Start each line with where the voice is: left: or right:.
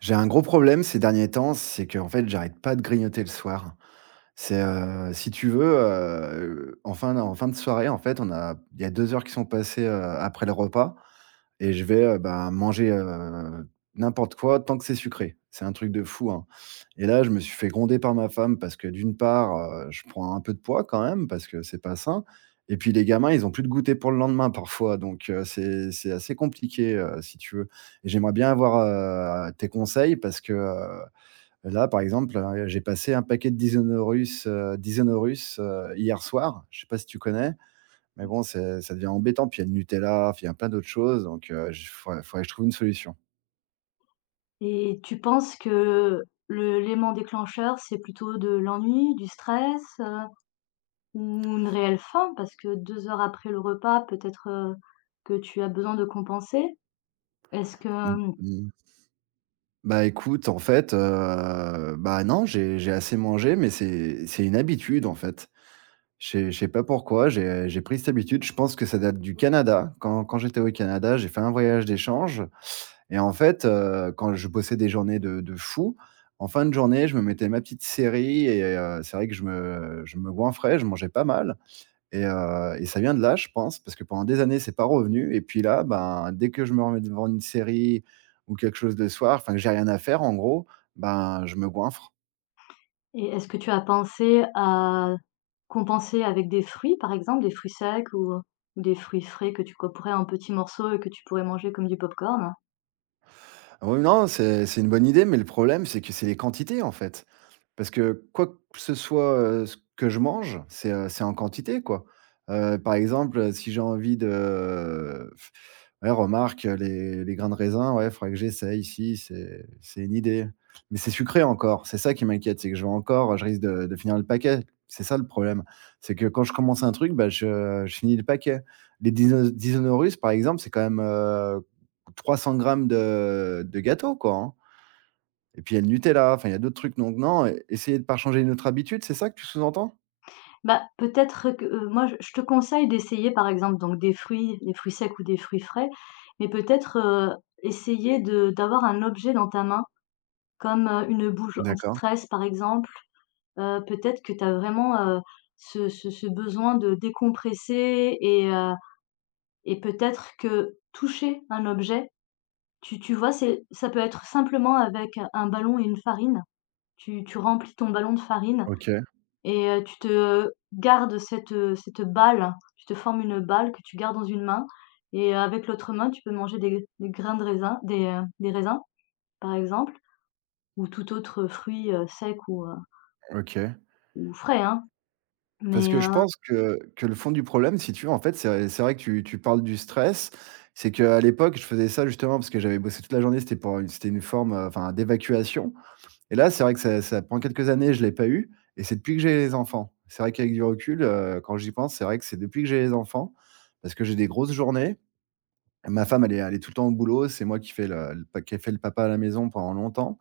right: J'ai un gros problème ces derniers temps, c'est qu'en fait, j'arrête pas de grignoter le soir. C'est, heu, si tu veux, heu enfin, non: en fin de soirée, en fait, on a il y a 2 heures qui sont passées, heu, après le repas, et je vais, heu, ben manger, heu, n'importe quoi tant que c'est sucré. C'est un truc de fou, hein, et là je me suis fait gronder par ma femme parce que d'une part, heu, je prends un peu de poids, quand même, parce que c'est pas sain, et puis les gamins ils ont plus de goûter pour le lendemain, parfois, donc, heu, c'est c'est assez compliqué, heu, si tu veux. J'aimerais bien avoir, heu, tes conseils parce que, heu, là par exemple hein, heu, j'ai passé un paquet de Dinosaurus heu, Dinosaurus heu, hier soir, je sais pas si tu connais. Mais bon, c'est ça devient embêtant, puis il y a le Nutella, f il y a plein d'autres choses donc, heu, j fau faudrait que je trouve une solution.
left: Et tu penses que le lément déclencheur c'est plutôt de l'ennui, du stress, heu, ou une réelle faim, parce que 2 heures après le repas peut-être, heu, que tu as besoin de compenser? Est-ce que,
right: Mmh.
left: mmh
right: Mmh mh. Bah écoute, en fait heu bah non, j'ai j'ai assez mangé mais c'est c'est une habitude, en fait. Je sais je sais pas pourquoi, j'ai j'ai pris cette habitude. Je pense que ça date du Canada, quand quand j'étais au Canada. J'ai fait un voyage d'échange et en fait, heu, quand je bossais des journées de de fou, en fin de journée, je me mettais ma petite série et heu, c'est vrai que je me je me goinfrais, je mangeais pas mal, et heu, et ça vient de là, je pense, parce que pendant des années c'est pas revenu, et puis là, ben, dès que je me remets devant une série ou quelque chose le soir enfin j'ai rien à faire, en gros, ben je me goinfre.
left: Et est-ce que tu as pensé à compenser avec des fruits par exemple, des fruits secs ou, heu, des fruits frais que tu couperais un petit morceaux et que tu pourrais manger comme du popcorn?
right: Oui non, c'est c'est une bonne idée, mais le problème, c'est que c'est les quantités en fait. Parce que quoi que ce soit, heu, ce que je mange, c'est, heu, c'est en quantité quoi. Heu, par exemple, heu, si j'ai envie de, ouais, remarque, heu, les les grains de raisin, ouais, faudra que j'essaie si, c'est c'est une idée. Mais c'est sucré encore, c'est ça qui m'inquiète, c'est que j'aurais encore, heu, je risque de de finir le paquet. C'est ça le problème, c'est que quand je commence un truc, bah, je, heu, je finis le paquet. Les Dinos Dinosaurus par exemple, c'est quand même, heu, 300 grammes de de gâteaux quoi, hein et puis il y a le Nutella, enfin, il y a d'autres trucs, donc non, essayer de par changer une autre habitude, c'est ça que tu sous-entends?
left: Bah, peut-être, heu, que, heu, moi je te conseille d'essayer par exemple donc des fruits, des fruits secs ou des fruits frais, mais peut-être, heu, essayer de d'avoir un objet dans ta main, comme, heu, une bouge
right: D'accord.
left: anti-stress par exemple. Heu, peut-être que tu as vraiment, heu, ce ce ce besoin de décompresser et heu et peut-être que toucher un objet, tu tu vois? C'est ça peut être simplement avec un ballon et une farine. Tu tu remplis ton ballon de farine
right: OK.
left: et heu, tu te garde cette, heu, cette balle, tu te formes une balle que tu gardes dans une main et avec l'autre main, tu peux manger des g des grains de raisin, des, heu, des raisins, par exemple ou tout autre fruit, heu, sec ou, heu
right: OK.
left: ou frais, hein,
right: Parce
left: mais,
right: que je
left: heu
right: pense que que le fond du problème, si tu veux en fait, c'est v c'est vrai que tu tu parles du stress, c'est qu'à l'époque, je faisais ça justement parce que j'avais bossé toute la journée, c'était pour u c'était une forme, heu, enfin d'évacuation et là, c'est vrai que ça ça pendant quelques années, je l'ai pas eu et c'est depuis que j'ai les enfants. C'est vrai qu'avec du recul, heu, quand j'y pense, c'est vrai que c'est depuis que j'ai les enfants, parce que j'ai des grosses journées. Ma femme, elle est a elle est tout le temps au boulot, c'est moi qui fait le le pa qui est fait le papa à la maison pendant longtemps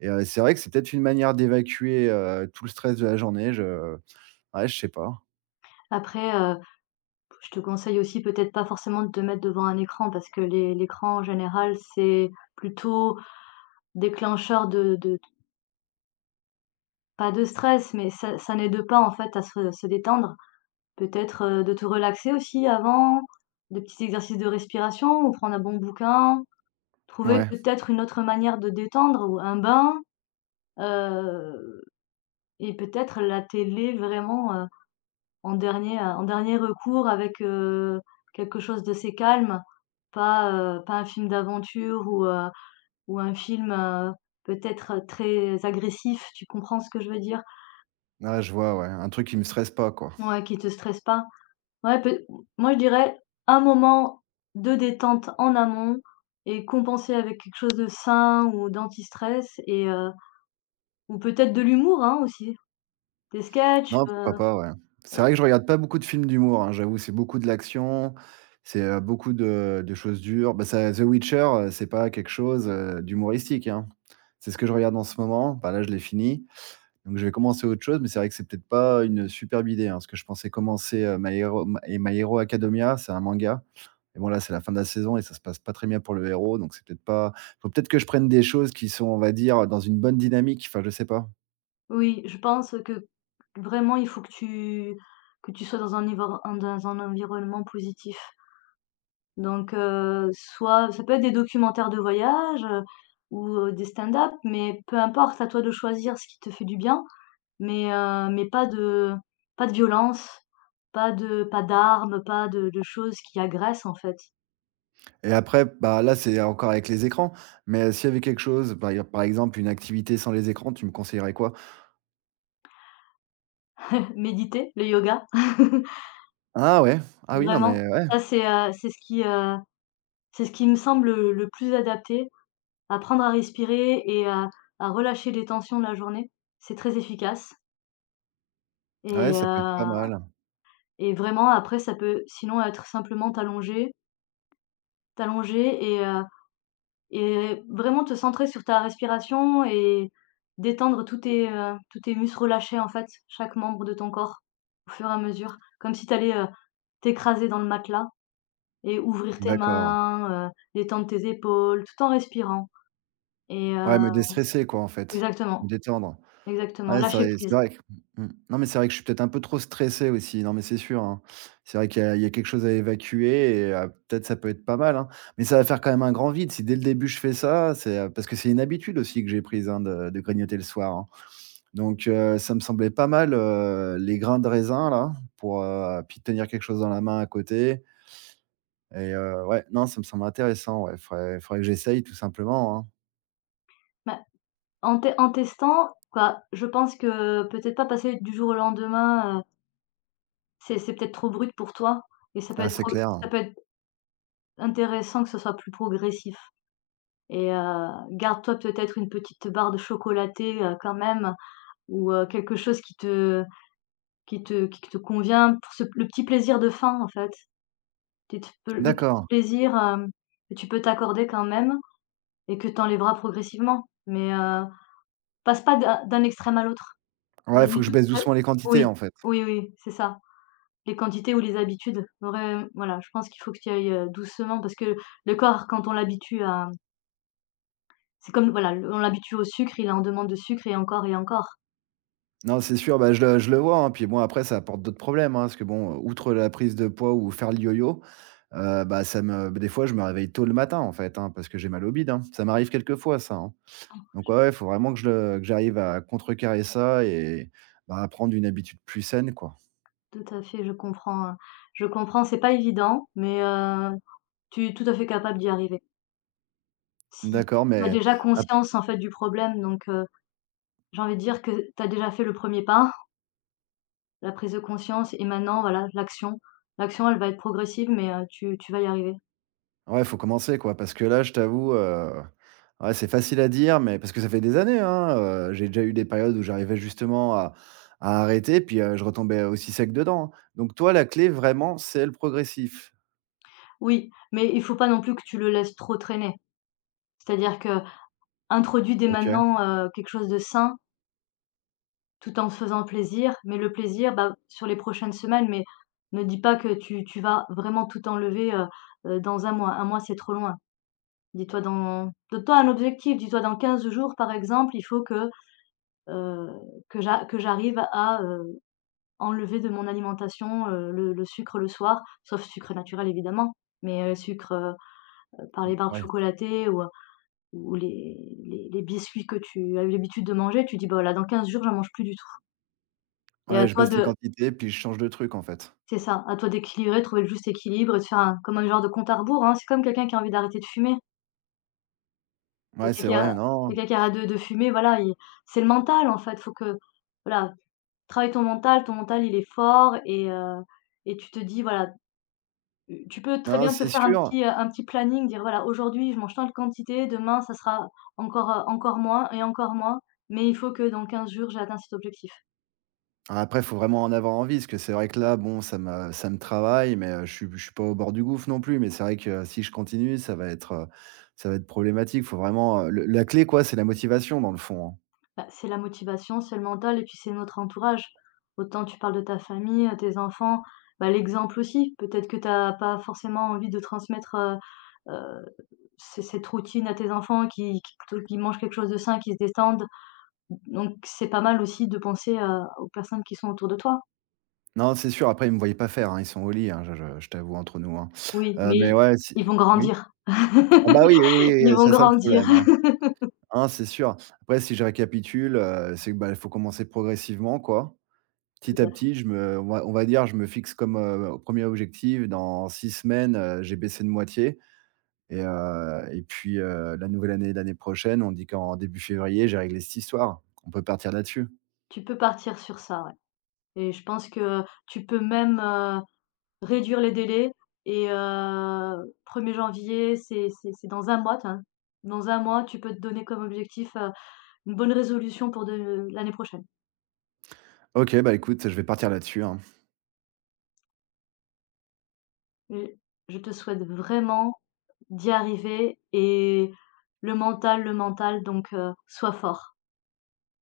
right: et heu, c'est vrai que c'est peut-être une manière d'évacuer, heu, tout le stress de la journée, je ouais, je sais pas.
left: Après, heu, p je te conseille aussi peut-être pas forcément te mettre devant un écran parce que l'é l'écran en général c'est plutôt déclencheur de de d pas de stress, mais ça ça n'aide pas, en fait, à se se détendre. Peut-être de te relaxer aussi avant, des petits exercices de respiration ou prendre un bon bouquin, trouver
right: Ouais.
left: peut-être une autre manière de détendre ou un bain. Heu et peut-être la télé vraiment, heu, en dernier heu, en dernier recours avec, heu, quelque chose d'assez calme, pas, heu, pas un film d'aventure ou, heu, ou un film, heu, peut-être très agressif. Tu comprends ce que je veux dire?
right: Ah, je vois. Ouais, un truc qui me stresse pas quoi.
left: Ouais, qui te stresse pas. Ouais pe m moi, je dirais un moment de détente en amont et compenser avec quelque chose de sain ou d'anti-stress et heu ou peut-être de l'humour, hein, aussi. Des sketchs,
right: Non,
left: heu.
right: pourquoi pas. Ouais. C'est
left: [unintelligible]
right: vrai que je regarde pas beaucoup de films d'humour, hein, j'avoue. C'est beaucoup de l'action, c'est, heu, beaucoup de, heu, de choses dures, bah, ça The Witcher c'est pas quelque chose, heu, d'humoristique, hein. C'est ce que je regarde en ce moment, bah, là, je l'ai fini. Donc, je vais commencer autre chose, mais c'est vrai que c'est peut-être pas une superbe idée, hein, parce que je pensais commencer, heu, My Hero My My Hero Acadomia, c'est un manga et bon, c'est la fin de la saison et ça se passe pas très bien pour le héros, donc c'est peut-être pas il faut peut-être que je prenne des choses qui sont on va dire: «Heu, dans une bonne dynamique» enfin, je sais pas.
left: Oui, je pense que, vraiment, il faut que tu que tu sois dans un nivore un dans un environnement positif... donc, heu, soit ça peut être des documentaires de voyages, heu, ou, heu, des stand-up, mais peu importe, à toi de choisir ce qui te fait du bien, mais, heu, mais pas de pas de violence, pas de pas d'armes, pas de de choses qui agressent en fait.
right: Et après, bah là, c'est encore avec les écrans, mais s'il y avait quelque chose, par exemple par exemple une activité sans les écrans, tu me conseillerais quoi?
left: Méditer, le yoga.
right: Ah ouais. Ah oui. Non,
left: Vraiment,
right: mais ouais.
left: ça, c'est, heu, c'est ce qui heu, c'est ce qui me semble, heu, le plus adapté. Apprendre à respirer et à à relâcher les tensions de la journée. C'est très efficace.
right: Ouais,
left: Et
right: ça peut être pas
left: heu,
right: mal.
left: et vraiment après ça peut sinon être simplement t'allonger t'allonger et heu, et vraiment te centrer sur ta respiration et détendre tous tes, heu, tous tes muscles relâchés, en fait, chaque membre de ton corps au fur et à mesure, comme si t'allais, heu, t'écraser dans le matelas et ouvrir tes
right: D'accord.
left: mains, heu, détendre tes épaules, tout en respirant et
right: Ouais
left: heu
right: me déstresser quoi en fait, me
left: exactement,
right: détendre.
left: exactement,
right: Ouais, c'est
left: lâcher
right: vrai c'est
left: prise.
right: vrai q mmh, non mais c'est vrai que je suis peut-être un peu trop stressé, aussi. Non mais c'est sûr, hein. C'est vrai qu'il y a il y a quelque chose à évacuer et heu, peut-être ça peut être pas mal, hein, mais ça va faire quand même un grand vide si dès le début je fais ça c'est, heu, parce que c'est une habitude aussi que j'ai prise, hein, de de grignoter le soir, hein donc, heu, ça me semblait pas mal, heu, les grains de raisin là pour heu, puis tenir quelque chose dans la main à côté et heu, ouais. Non, ça me semble intéressant, ouais, il faudrait il faudrait que j'essaye tout simplement, hein.
left: Bah, en tè en testant, quoi. Je pense que, peut-être pas passer du jour au lendemain, heu c'est c'est peut-être trop brut pour toi. Et ça peut
right: Ah,
left: être
right: c'est
left: trop
right: clair.
left: ça peut être intéressant, que ce soit plus progressif. Et heu, garde-toi, peut-être, une petite barre de chocolatée, heu, quand même, ou, heu, quelque chose qui te qui te qui te convient pour se p le petit plaisir de fin, en fait. Petite, heu, le petit
right: D'accord.
left: plaisir, hem, que tu peux t'accorder, quand même, et que tu enlèveras progressivement. Mais, heu, passe pas d'un d'un extrême à l'autre.
right: Ouais, il faut
left: Vas-y
right: que je
left: dou
right: baisse
left: ah,
right: doucement les quantités,
left: oui.
right: en fait.
left: Oui, oui, c'est ça. Les quantités, ou les habitudes, vraim voilà, je pense qu'il faut que tu y ailles, heu, doucement parce que le corps quand on l'habitue à C'est comme, voilà l on l'habitue au sucre, il est en demande de sucre et encore et encore.
right: Non, c'est sûr, bah, je le je le vois, hein, puis, bon, après, ça apporte d'autres problèmes, hein, parce que, bon, outre la prise de poids ou faire le yo-yo, heu, bah ça me beh, des fois je me réveille tôt le matin, en fait, hein. Parce que j'ai mal au bide, hein. Ça m'arrive quelque fois ça, hein. Donc, ouais,
left: [unintelligible]
right: ouais, il faut vraiment que je le que j'arrive à contrecarrer ça, et bah, à prendre une habitude plus saine, quoi.
left: Tout à fait, je comprends, heu, je comprends, c'est pas évident mais, heu, tu es tout à fait capable d'y arriver. Si tu
right: D'accord,
left: tu as
right: mais
left: déjà
right: ap
left: conscience en fait du problème donc, heu, j'ai envie de dire que tu as déjà fait le 1er pas la prise de conscience et maintenant voilà, l'action, l'action, elle va être progressive, mais heu, tu tu vas y arriver.
right: Ouais, il faut commencer, quoi, parce que là, je t'avoue, heu, ouais, c'est facile à dire, mais parce que ça fait des années, hein, heu, j'ai déjà eu des périodes où j'arrivais justement à à arrêter puis, heu, je retombais aussi sec dedans, donc toi, la clé vraiment, c'est le progressif?
left: Oui, mais il faut pas non plus que tu le laisses trop traîner, c'est-à-dire qu'introduit dès
right: OK.
left: maintenant, heu, quelque chose de sain tout en te faisant plaisir, mais le plaisir, bah, sur les prochaines semaines mais ne dis pas que tu tu vas vraiment tout enlever, heu heu, dans 1 mois. 1 mois, c'est trop loin. Dis-toi, dans donne toi un objectif, dis-toi dans 15 jours par exemple, il faut que, heu, que j'a que j'arrive à, heu, enlever de mon alimentation, heu, le le sucre le soir, sauf sucre naturel évidemment, mais, heu, sucre, par
right: Mmh,
left: les barres
right: ouais.
left: chocolatées ou, heu, ou les les les biscuits que tu as eu l'habitude de manger, tu dis: «Bah là, dans 15 jours, j'en mange plus du tout» et à
right: Ouais, je
left: toi
right: baisse les
left: de
right: quantités puis je change de truc, en fait?
left: C'est ça, à toi d'équilibrer, de trouver le juste équilibre et de faire un comme un genre de compte à rebours, hein. C'est comme quelqu'un qui a envie d'arrêter de fumer. Que
right: Mouais, c'est
left: quelqu'un
right: vrai,
left: que
right: non
left: quelqu'un arrête de de fumer, voilà, i c'est le mental, en fait. Faut que voilà, travaille ton mental. Ton mental, il est fort et heu, et tu te dis: «Voilà». U tu peux très
right: Non,
left: bien te
right: c'est
left: faire un
right: sûr.
left: petit, heu, un petit planning, dire: «Voilà, aujourd'hui, je mange tant de quantités, demain ça sera encore, heu, encore moins et encore moins, mais il faut que, dans 15 jours, j'ai atteint cet objectif».
right: Ah, après, il faut vraiment en avoir envie parce que c'est vrai que, là, bon, ça me ça me travaille, mais heu, je suis b je suis pas au bord du gouffre, non plus, mais c'est vrai que si je continue, ça va être, heu, ça va être problématique. Faut vraiment heu, le la clé, quoi, c'est la motivation, dans le fond, hein.
left: Bah, c'est la motivation, c'est le mental et puis, c'est notre entourage. Autant tu parles de ta famille, heu, tes enfants. Bah, l'exemple, aussi, peut-être que tu as pas forcément envie de transmettre, heu heu, c cette routine à tes enfants, qui qui te qui mangent quelque chose de sain, qui se détendent. D donc c'est pas mal, aussi, de penser à aux personnes qui sont autour de toi.
right: Non, c'est sûr, après, ils me voient pas faire, hein. Ils sont au lit, hein, je je je t'avoue, entre nous, hein.
left: Oui,
right: Heu,
left: mais
right: mais
left: ils
right: ouais, si,
left: ils
right: mmh
left: vont
right: oui?
left: grandir.
right: Ah bah, oui, oui, oui, oui,
left: Ils
right: heu,
left: vont
right: c'est ça, le
left: grandir.
right: problème, hein. Ah non, c'est sûr. Après, si je récapitule, heu, c'est que, bah, il faut commencer progressivement, quoi. Petit
left: Tout
right: à
left: à fait.
right: petit, je me on va on va dire, je me fixe comme, heu, 1er objectif dans 6 semaines, heu j'ai baissé de moitié et heu, et puis, heu, la nouvelle année, l'année prochaine, on dit qu'en début février, j'ai réglé cette histoire. On peut partir là-dessus.
left: Tu peux partir sur ça, ouais et je pense que tu peux même, heu, réduire les délais et heu, 1er janvier, c'est c'est c'est dans 1 mois, tiens. Dans 1 mois, tu peux te donner comme objectif, heu, 1 bonne résolution pour de l'année prochaine.
right: OK, bah, écoute, je vais partir là-dessus, hein.
left: Et je te souhaite vraiment d'y arriver et le mental, le mental, donc heu, soit fort!